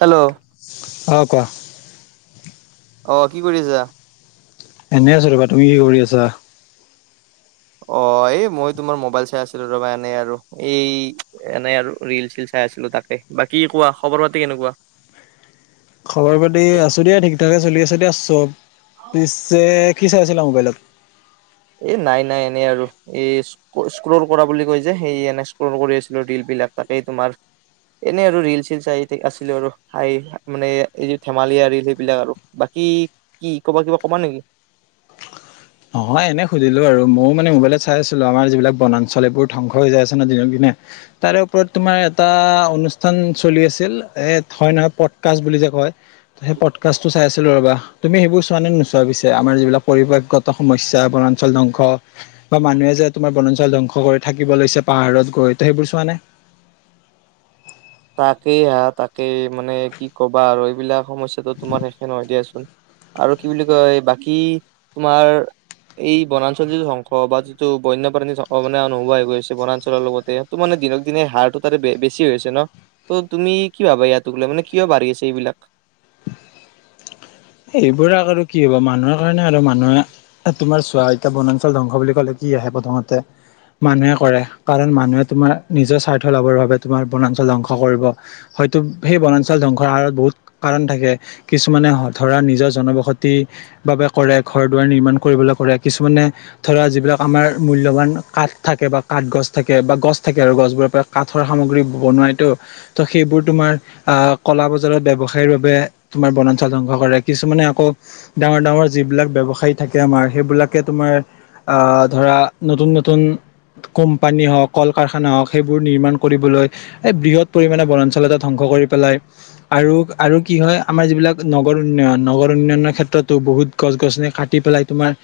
Hello, অ, কোৱা। অ, কি কৰিছা? এনে আছো ৰবা, তুমি কি কৰি আছা? অ, এই মই তোমাৰ মোবাইল চাই আছিলো ৰবা, এনেই আৰু এই এনেই আৰু ৰিল-চীল চাই আছিলো, তাক এ, বাকী কোৱা, খবৰ পাতি কেনেকুৱা? খবৰ পাতি আছো দিয়া ঠিক-থাকে চলি আছে দিয়া, চ'ব পিছে কি চাই আছিলা, মোবাইলত? এ, নাই, নাই এনেই আৰু এই স্ক্ৰৰ কৰা বুলি কৈ যে, সেই এনে স্ক্ৰৰ কৰি আছিলো ৰিল বিলাক, তাকেই তোমাৰ এনেই আৰু ৰিল-চীল চাই আছিলো আৰু হাহি মানে এই, ধেমালিয় ৰীল সেইবিলাক আৰু। বাকী কি ক'বা, কিবা কবা নেকি? নহয়, এনেই সুধিলোঁ আৰু ময়ো মানে মোবাইল চাই আছিলো, আমাৰ যিবিলাক বনাঞ্চল এইবোৰ ধ্বংস হৈ যায় আছে ন, দিনক দিনে। তাৰে ওপৰত তোমাৰ এটা অনুষ্ঠান চলি আছিল, এ হয় নহয়, পটকাচ বুলি যে কয়। সেই পডকাষ্টটো চাই আছিলো ৰবা, তুমি সেইবোৰ চোৱা নে নোচোৱা, পিছে আমাৰ যিবিলাক পৰিপ্ৰেক্ষি সমস্যা বনাঞ্চল ধ্বংস, বা মানুহে যে তোমাৰ বনাঞ্চল ধ্বংস কৰি থাকিব লৈছে পাহাৰত গৈ তো সেইবোৰ চোৱা তাকেই হা তাকেই মানে কি ক'বা আৰু এইবিলাক সমস্যাতো তোমাৰ শেষে নহয় দিয়াচোন। আৰু কি বুলি কয় বাকী তোমাৰ এই বনাঞ্চলৰ যিটো ধ্বংস বা যিটো বন্যপ্ৰাণীৰ সং মানে নোহোৱা হৈ গৈছে বনাঞ্চলৰ লগতে ত মানে দিনক দিনে হাৰটো তাতে বেছি হৈছে ন? ত' তুমি কি ভাবা ইয়াক লৈ মানে কিয় বাঢ়ি আছে এইবিলাক? এইবোৰ আৰু কি হ'ব মানুহৰ কাৰণে আৰু, মানুহে তোমাৰ চোৱা এতিয়া বনাঞ্চল ধ্বংস বুলি কলে কি আহে প্ৰথমতে মানুহে কৰে, কাৰণ মানুহে তোমাৰ নিজৰ স্বাৰ্থ লাভৰ বাবে তোমাৰ বনাঞ্চল ধংস কৰিব। হয়তো সেই বনাঞ্চল ধ্বংসৰ হাৰত বহুত কাৰণ থাকে কিছুমানে হয় ধৰা নিজৰ জনবসতি বাবে কৰে, ঘৰ দুৱাৰ নিৰ্মাণ কৰিবলৈ কৰে, কিছুমানে ধৰা যিবিলাক আমাৰ মূল্যবান কাঠ থাকে বা কাঠ গছ থাকে বা গছ থাকে আৰু গছবোৰৰ পৰা কাঠৰ সামগ্ৰী বনোৱাইতো, ত' সেইবোৰ তোমাৰ আ কলা বজাৰত ব্যৱসায়ৰ বাবে তুমাৰ বনাঞ্চল কৰে, কিছুমানে আকৌ ডাঙৰ ডাঙৰ যিবিলাক ব্যৱসায়ী থাকে আমাৰ সেইবিলাকে তোমাৰ আহ ধৰা নতুন নতুন কোম্পানী হওক কল কাৰখানা হওক সেইবোৰ নিৰ্মাণ কৰিবলৈ এই বৃহৎ পৰিমাণে বনাঞ্চল এটা ধ্বংস কৰি পেলাই আৰু আৰু কি হয় আমাৰ যিবিলাক নগৰ উন্নয়ন নগৰ উন্নয়নৰ ক্ষেত্ৰতো বহুত গছ গছনি কাটি পেলাই তোমাৰ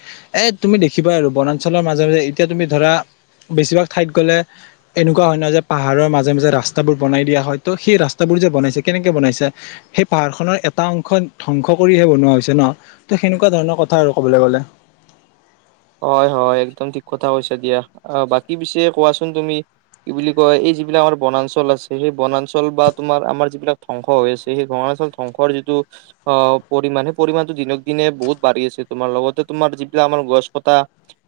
এ তুমি দেখিবা আৰু বনাঞ্চলৰ মাজে মাজে এতিয়া তুমি ধৰা বেছিভাগ ঠাইত গ'লে, এনেকুৱা হয় নহয় যে পাহাৰৰ মাজে মাজে ৰাস্তাবোৰ বনাই দিয়া হয় ত' সেই ৰাস্তাবোৰ যে বনাইছে কেনেকে বনাইছে! সেই পাহাৰ খনৰ এটা অংশ ধ্বংস কৰিহে বনোৱা হৈছে ন ত সেনেকুৱা ধৰণৰ কথা আৰু কবলৈ গ'লে। হয় হয় একদম ঠিক কথা কৈছা দিয়া অ বাকী পিছে কোৱাচোন তুমি কি বুলি কয় এই যিবিলাক আমাৰ বনাঞ্চল আছে সেই বনাঞ্চল বা তোমাৰ আমাৰ যিবিলাক ধ্বংস হৈ আছে সেই বনাঞ্চল ধ্বংস যিটো অ পৰিমাণ সেই পৰিমাণতো দিনক দিনে বহুত বাঢ়ি আছে তোমাৰ লগতে তোমাৰ যিবিলাক আমাৰ গছ পতা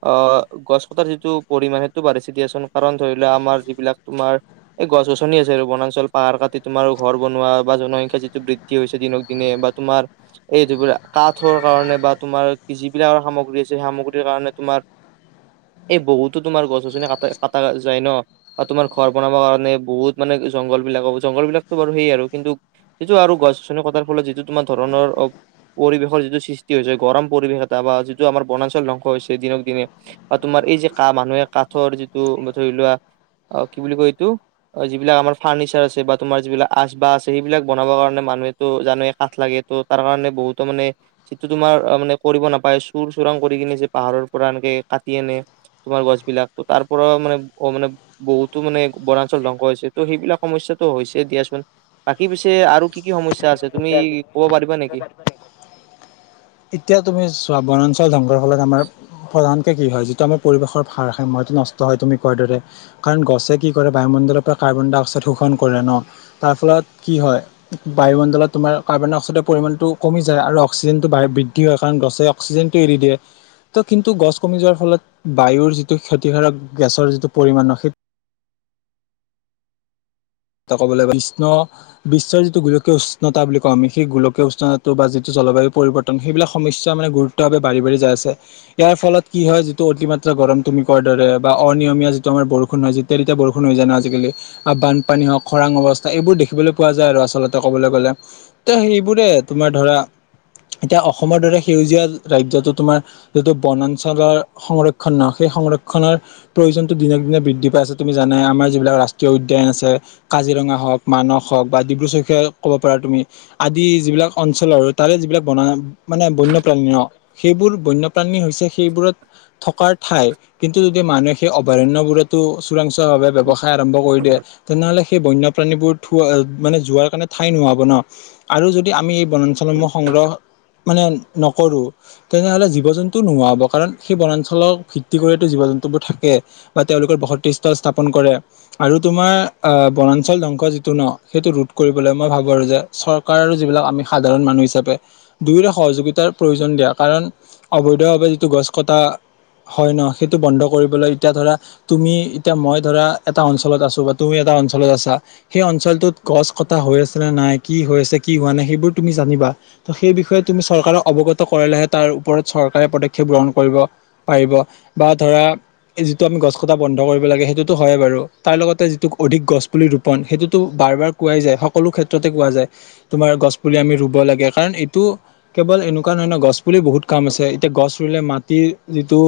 অহ গছ কটাৰ যিটো পৰিমাণ সেইটো বাঢ়িছে দিয়াচোন কাৰণ ধৰি লোৱা আমাৰ যিবিলাক তোমাৰ- এই গছ গছনি আছে আৰু বনাঞ্চল পাহাৰ কাটি তোাৰ ঘৰ বনোৱা বা জনসংখ্যা যিটো বৃদ্ধি কি হৈছে দিনক দিনে বা তোমাৰ এই ধৰা বিলাক কাঠৰ কাৰণে বা তোমাৰ যিবিলাক সামগ্ৰী আছে সেই সামগ্ৰী কাৰণে তোমাৰ এই বহুতো তোমাৰ গছ গছনি কা কটা যায় ন? বা তোমাৰ ঘৰ বনাব কাৰণে বহুত মানে জংঘল বিলাক জংঘল বিলাকতো বাৰু সেই আৰু কিন্তু, যিটো আৰু গছ গছনি কটাৰ ফলত যিটো তোমাৰ ধৰণৰ অ পৰিৱেশৰ যিটো সৃষ্টি হৈছে গৰম পৰিৱেশ এটা বা যিটো আমাৰ বনাঞ্চল ধ্বংস হৈছে দিনক দিনে আৰু তোমাৰ এই যে কা মানুহে কাঠৰ যিটো ধৰি লোৱা, অ কি বুলি কয় তো অ যিবিলাক আমাৰ ফাৰ্নিচাৰ আছে বা তোমাৰ যিবিলাক আচবাহ আছে সেইবিলাক বনাবৰ কাৰণে মানুহেটো জানে কাঠ লাগে, ত' তাৰ কাৰণে বহুতো মানে যিটো তোমাৰ মানে কৰিব নাপায় চুৰ চোৰাং কৰি কিনে যে পাহাৰৰ পৰা এনেকে কাটি আনে তোমাৰ গছ বিলাক ত তাৰ পৰা মানে অ মানে, বহুতো মানে বনাঞ্চল ধ্বংস হৈছে ত' সেইবিলাক সমস্যয়াতটো হৈছে দিয়াচোন বাকী পিছে আৰু কি কি সমস্যা আছে তুমি ক'ব পাৰিবা নেকি? এতিয়া তুমি চোৱা বনাঞ্চল ধ্বংগৰ ফলত আমাৰ প্ৰধানকে কি হয় যিটো আমাৰ পৰিৱেশৰ ভাৰসাম্য সেইতো নষ্ট হয় তুমি কোৱাৰ দৰে কাৰণ গছে কি কৰে বায়ুমণ্ডলৰ পৰা কাৰ্বন ডাই অক্সাইড শোষণ কৰে ন তাৰ ফলত কি হয় বায়ুমণ্ডলত তোমাৰ কাৰ্বন ডাই অক্সাইডৰ পৰিমানটো কমি যায় আৰু অক্সিজেন বৃদ্ধি হয় কাৰণ গছে অক্সিজেনটো এৰি দিয়ে ত' কিন্তু গছ কমি যোৱাৰ ফলত বায়ুৰ যিটো ক্ষতিকাৰক গেছৰ যিটো পৰিমাণৰ সেই ত ক'বলৈ গলে কৃষ্ণ বিশ্বৰ যিটো গোলকীয় উষ্ণতা বুলি কওঁ আমি সেই গোলকীয় উষ্ণতাটো বা যিটো জলবায়ু পৰিৱৰ্তন সেইবিলাক সমস্যা মানে গুৰুত্ব বাঢ়ি বাঢ়ি যায় আছে ইয়াৰ ফলত কি হয় যিটো অতিমাত্ৰা গৰম তুমি কোৱা দৰে বা অনিয়মীয়া যিটো আমাৰ বৰষুণ হয় যিটো যেতিয়াই তেতিয়াই বৰষুণ হৈ যায় ন আজিকালি বান বানপানী হওক খৰাং অৱস্থা এইবোৰ দেখিবলৈ পোৱা যায় আৰু আচলতে ক'বলে গ'লে ত সেইবোৰে তোমাৰ ধৰা এতিয়া অসমৰ দৰে সেউজীয়া ৰাজ্যতো তোমাৰ যিটো বনাঞ্চলৰ সংৰক্ষণ ন সেই সংৰক্ষণৰ প্ৰয়োজনতো দিনক দিনে বৃদ্ধি পাই আছে তুমি জানাই আমাৰ যিবিলাক ৰাষ্ট্ৰীয় উদ্যান আছে কাজিৰঙা হওক মানস হওক বা ডিব্ৰু চৈখোৱা ক'ব পাৰা তুমি আদি যিবিলাক অঞ্চলৰ তাৰে যিবিলাক বনা মানে বন্যপ্ৰাণী ন সেইবোৰ বন্যপ্ৰাণী হৈছে সেইবোৰত থকাৰ ঠাই কিন্তু মানুহে সেই অভয়াৰণ্য বোৰতো চোৰাংচোৱা ভাৱে ব্যৱসায় আৰম্ভ কৰি দিয়ে তেনেহ'লে সেই বন্যপ্ৰাণীবোৰ থোৱা মানে যোৱাৰ কাৰণে ঠাই নোহাব ন আৰু যদি আমি এই বনাঞ্চ সংগ্ৰহ মানে নকৰোঁ তেনেহ'লে জীৱ জন্তু নোহোৱাব কাৰণ সেই বনাঞ্চলৰ ভিত্তি কৰিতো জীৱ জন্তুবোৰ থাকে বা তেওঁলোকৰ বসৃষ্ঠ স্থাপন কৰে আৰু তোমাৰ বনাঞ্চল ধ্বংস যিটো ন সেইটো ৰোধ কৰিবলৈ মই ভাবোঁ আৰু যে চৰকাৰৰ যিবিলাক আমি সাধাৰণ মানুহ হিচাপে দুয়োৰে সহযোগিতাৰ প্ৰয়োজন দিয়া কাৰণ অবৈধভাৱে যিটো গছ কটা হয় ন সেইটো বন্ধ কৰিবলৈ এতিয়া ধৰা তুমি এতিয়া মই ধৰা এটা অঞ্চলত আছো তুমি এটা অঞ্চলত আছা সেই অঞ্চলটোত গছ কটা হৈ আছে নে নাই কি হৈ আছে কি হোৱা নাই সেইবোৰ তুমি জানিবা ত সেই বিষয়ে তুমি চৰকাৰক অৱগত কৰিলেহে তাৰ ওপৰত চৰকাৰে পদক্ষেপ গ্ৰহণ কৰিব পাৰিব বা ধৰা যিটো আমি গছ কটা বন্ধ কৰিব লাগে সেইটোতো হয়ে বাৰু তাৰ লগতে অধিক গছ পুলি ৰোপন সেইটোতো বাৰ বাৰ কোৱাই যায় সকলো ক্ষেত্ৰতে কোৱা যায় তোমাৰ গছ পুলি আমি ৰুব লাগে কাৰণ এইটো কেৱল এনেকুৱা নহয় ন গছ পুলি বহুত কাম আছে এতিয়া গছ ৰুলে মাটিৰ যিটো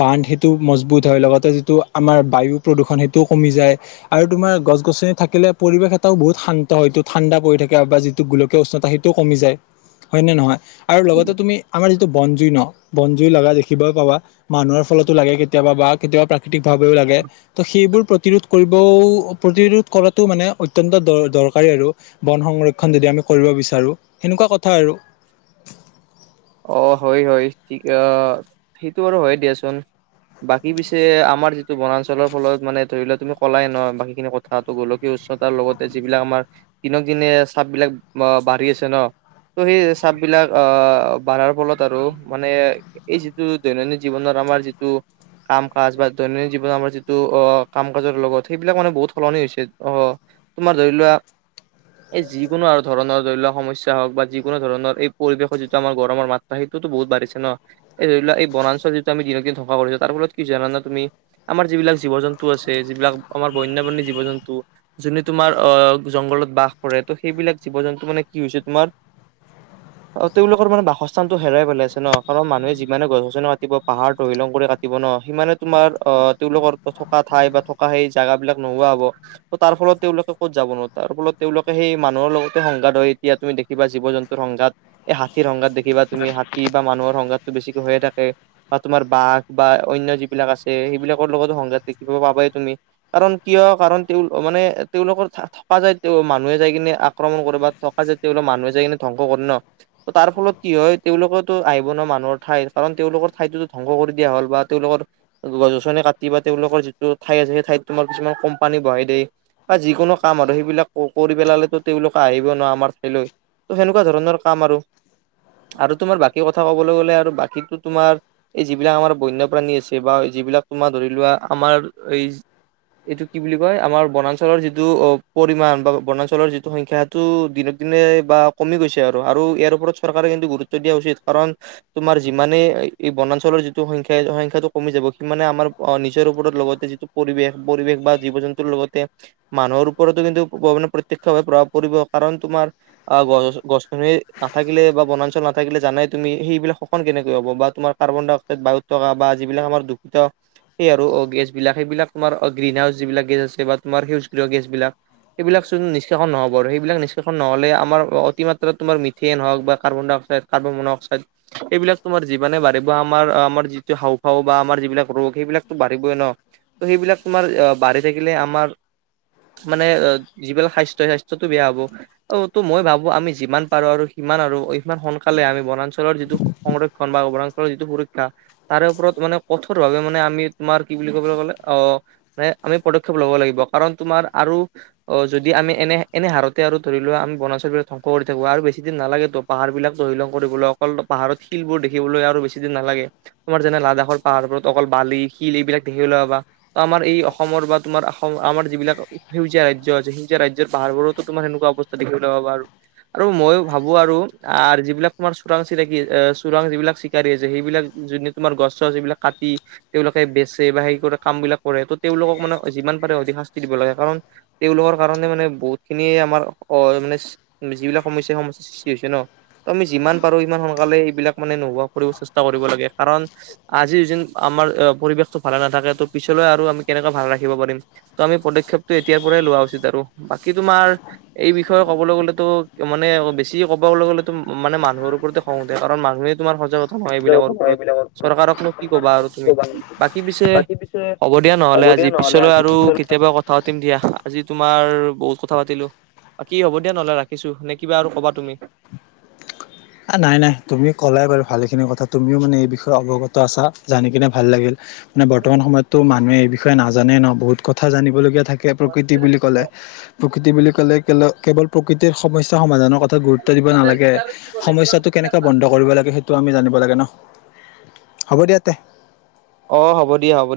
বান্ধ সেইটো মজবুত হয় লগতে যিটো আমাৰ বায়ু প্ৰদূষণ সেইটোও কমি যায় আৰু তোমাৰ গছ গছনি থাকিলে পৰিৱেশ এটাও বহুত শান্ত হয়টো ঠাণ্ডা পৰি থাকে বা যি গোলকীয় উষ্ণতা সেইটোও কমি যায় হয়নে নহয় আৰু লগতে তুমি আমাৰ যিটো বনজুই ন বনজুই লগা দেখিব পাবা মানুহৰ ফলতো লাগে কেতিয়াবা বা কেতিয়াবা ভাৱেও লাগে ত সেইবোৰ প্ৰতিৰোধ কৰিব ত প্ৰতিৰোধ কৰাটো মানে অত্যন্ত দ দৰকাৰী আৰু বন সংৰক্ষণ যদি আমি কৰিব বিচাৰো সেনেকুৱা কথা আৰু অ হয় হয় ঠিক সেইটো বাৰু হয় দিয়াচোন বাকী পিছে আমাৰ যিটো বনাঞ্চলৰ ফলত মানে ধৰি লোৱা তুমি ক'লাই ন বাকীখিনি কথাটো গোলকীয় উচ্চতাৰ লগতে যিবিলাক আমাৰ দিনক দিনে চাপ বিলাক বাঢ়ি আছে ন ত' সেই চাব বিলাক আ বাঢ়াৰ ফলত আৰু মানে এই যিটো দৈনন্দিন জীৱনত আমাৰ যিটো কাম-কাজ বা দৈনন্দিন জীৱনত আমাৰ যিটো অ কাম কাজৰ লগত সেইবিলাক মানে বহুত সলনি হৈছে অহ। তোমাৰ ধৰি লোৱা- এই যিকোনো আৰু ধৰণৰ ধৰি লওক সমস্যা হওক বা যিকোনো ধৰণৰ এই পৰিৱেশত যিটো আমাৰ গৰমৰ মাত্ৰা সেইটো বহুত বাঢ়িছে ন। এই ধৰি লোৱা এই বনাঞ্চল যিটো আমি দিনক দিন থকা কৰিছো, তাৰ ফলত কি জানা নে তুমি? আমাৰ যিবিলাক জীৱ জন্তু আছে যিবিলাক আমাৰ বন্যপ্ৰাণী জীৱ-জন্তু- যোনে তোমাৰ আহ জংঘলত বাস কৰে, ত' সেইবিলাক জীৱ- জন্তু মানে কি হৈছে তোমাৰ- অহ', তেওঁ লোক- ৰ মানে বাসস্থানটো হেৰাই পেলাইছে ন' কাৰণ মানুহে যিমানে গছ-গছনি কাটিব পাহাৰ তৰিলং কৰি কাটি- দিব ন' সিমানে তোমাৰ অ তেওঁলোকৰ থকা ঠাই বা থকা সেই জেগা বিলাক নোহোৱা হ'ব। ত' তাৰ ফলত তেওঁলোকে ক'ত যাব, তাৰ ফলত তেওঁলোকে সেই মানুহৰ লগতে সংঘাত হয়। এতিয়া তুমি দেখ- কিবা জীৱ-জন্তুৰ সংঘাত। এই হাতীৰ সংঘাত দেখিবা তুমি হাতী বা মানুহৰ সংঘাততটো বেছিকৈ হৈয়ে থাকে। বা তোমাৰ বাঘ বা অন্য যিবিলাক আছে সেইবিলাকৰ লগতো সংঘাত দেখিব পাবাই তুমি। কাৰণ কিয় কাৰণ তেওঁ মানে তেওঁলোকৰ থকা যায়, তেওঁ মানুহে যাই কিনে আক্ৰমণ কৰে। থকা জেগাখিনি তেওঁলোক মানুহে ধংস কৰে ন। তাৰ ফলত কি হয় তেওঁলোকো আহিব ন' মানুহৰ ঠাইত, কাৰণ তেওঁলোকৰ ঠাইতোটো ধ্বংস কৰি দিয়া হ'ল বা তেওঁলোকৰ গছ-গছনি কাটি বা তেওঁলোকৰ যিটো ঠাই আছে, সেই ঠাইত তোমাৰ কিছুমান কোম্পানী বহাই দিয়েই। বা যিকোনো কাম আৰু সেইবিলাক কৰি পেলালে তো তেওঁলোক আহিব নোৱাৰে আমাৰ ঠাইলৈ। ত' সেনেকুৱা ধৰণৰ কাম আৰু। আৰু তোমাৰ বাকী কথা কবলৈ গ'লে আৰু বাকী তোমাৰ- এই যিবিলাক আমাৰ বন্যপ্ৰাণী আছে বা যিবিলাক তোমাৰ ধৰি লোৱা আমাৰ এই- এইটো কি বুলি কয়, আমাৰ বনাঞ্চলৰ যিটো অ পৰিমাণ বা বনাঞ্চলৰ যিটো সংখ্যা টো দিনক দিনে বা কমি গৈছে আৰু, আৰু ইয়াৰ ওপৰত চৰকাৰে কিন্তু গুৰুত্ব দিয়া উচিত। কাৰণ- তোমাৰ যিমানে বনাঞ্চলৰ যিটো সংখ্যাই, সংখ্যাটো কমি যাব। সিমানে আমাৰ অ নিজৰ ওপৰত লগতে যিটো- পৰিৱেশ-পৰিৱেশ বা জীৱ-জন্তুৰ লগতে- মানুহৰ ওপৰতো কিন্তু মানে প্ৰত্যক্ষভাৱে প্ৰভাৱ পৰিব। কাৰণ তোমাৰ- আহ', গছ-গছনি- নাথাকিলে বা বনাঞ্চল নাথাকিলে জানাই তুমি সেইবিলাক সোষন কেনেকৈ হ'ব বা তোমাৰ কাৰ্বনডাই অক্সাইড বায়ুত- থকা বা যিবিলাক আমাৰ দূষিত- সেই আৰু অ গেছ বিলাক সেইিলাক তোমাৰ অ গ্ৰীণ হাউচ যিবিলাক গেছ আছে বা তোমাৰ সেউজগ্ৰীহ গেছ বিলাক- সেইবিলাক চোন নিষ্কাষন নহ'ব আৰু সেইবিলাক নিষ্কাষণ নহ'লে আমাৰ অতিমাত্ৰা তোমাৰ- যিয়ে হওঁক বা কাৰ্বনডাই অক্সাইড, কাৰ্বনডাই অক্সাইড- এইবিলাক তোমাৰ যিমানে বাঢ়িব আমাৰ আমাৰ যিটো হাওফাও বা আমাৰ যিবিলাক ৰোগ সেইবিলাক টো বাঢ়িবই ন। ত' সেইবিলাক তোমাৰ বাঢ়ি থাকিলে আমাৰ- মানে অ যিবিলাক স্বাস্হ্য স্বাস্থ্যতটো বেয়া হ'ব। অ তো মই ভাবো আমি যিমান পাৰো আৰু- সিমান আৰু ইমান সোনকালে আমি বনাঞ্চলৰ যিটো সংৰক্ষণ বা বনাঞ্চলৰ যিটো সুৰক্ষা- তাৰে ওপৰত মানে কঠোৰ ভাৱে মানে আমি তোমাৰ কি বুলি ক'বলৈ গ'লে আহ- মানে আমি পদক্ষেপ ল'ব লাগিব। কাৰণ তোমাৰ আৰু- অহ', যদি আমি এনে এনেই হাৰতে আৰু ধৰি লোৱা আমি বনাঞ্চাল বিলাক ধ্বংস কৰি থাকো আৰু বেছি- বেছি দিন নালাগে তো পাহাৰ বিলাক তহিলং কৰিবলৈ অকল পাহাৰত শিলবোৰ দেখিবলৈ আৰু বেছি দিন নালাগে। তোমাৰ যেনে লাডাখৰ পাহাৰবোৰত অকল বালি, শিল এইবিলাক দেখিবলৈ পাবা। ত' আমাৰ এই অসমৰ বা তোমাৰ অসম আমাৰ যিবিলাক- সেউজীয়া ৰাজ্য আছে। সেউজীয়া ৰাজ্যৰ পাহাৰবোৰতো তোমাৰ সেনেকুৱা অৱস্থা দেখিবলৈ পাবা আৰু। আৰু মইও- ভাবো আৰু যিবিলাক তোমাৰ চোৰাং চিকাৰী, চোৰাং যিবিলাক চিকাৰী আছে সেইবিলাক যদি তোমাৰ গছ ছছ এইবিলাক কাটি- তেওঁলোকে বেচে বা সেই কৰা কাম বিলাক কৰে ত' তেওঁলোকক মানে যিমান পাৰে অধিক শাস্তি দিব লাগে কাৰণ, - তেওঁলোকৰ কাৰণে মানে বহুত খিনিয়ে আমাৰ অ মানে যিবিলাক সমস্যা সমস্যা- বেছি হৈছে ন ত আমি যিমান পাৰো সিমান সোনকালে এইবিলাক মানে নোহোৱা কৰিব চেষ্টা কৰিব লাগে কাৰণ- আজি যিন আমাৰ পৰিৱেশটো ভালে নাথাকে ত' পিছলৈ আৰু আমি কেনেকৈ ভালে ৰাখিব পাৰিম? ত আমি পদক্ষেপটো এতিয়াৰ পৰাই লোৱা উচিত আৰু বাকী তোমাৰ- এই বিষয়ে ক'বলৈ গ'লেতো মানে অলপ বেছি- ছি ক'ব গ'লে গ'লে তো মানে মানুহৰ ওপৰতে খং উঠে কাৰন মানুহে তোমাৰ সজাগতা- হয় এইবিলাকৰ ওপৰত চৰকাৰকনো কি কবা আৰু তুমি। বাকী পিছে- হ'ব দিয়া নহলে আজি পিছলৈ আৰু কেতিয়াবা কথা- পাতিম দিয়া। আজি তোমাৰ বহুত কথা পাতিলো বাকি হ'ব দিয়া নহ'লে ৰাখিছো নে কিবা আৰু কবা? তুমি- নাই নাই তুমিও ক'লাই বাৰু ভালেখিনি কথা, তুমিও মানে এই বিষয়ে অৱগত আছা জানি কিনে ভাল লাগিল। মানে বৰ্তমান সময়ততো মানুহে এই বিষয়ে নাজানে ন বহুত কথা জানিবলগীয়া থাকে। প্ৰকৃতি বুলি ক'লে প্ৰকৃতি বুলি কলে কেৱল প্ৰকৃতিৰ সমস্যা সমাধানৰ কথা- গুৰুত্ব দিব নালাগে সমস্যাটো কেনেকৈ বন্ধ- কৰিব লাগে সেইটো আমি জানিব লাগে ন। হ'ব দিয়া তে- অ হ'ব দিয়া হ'ব দিয়া।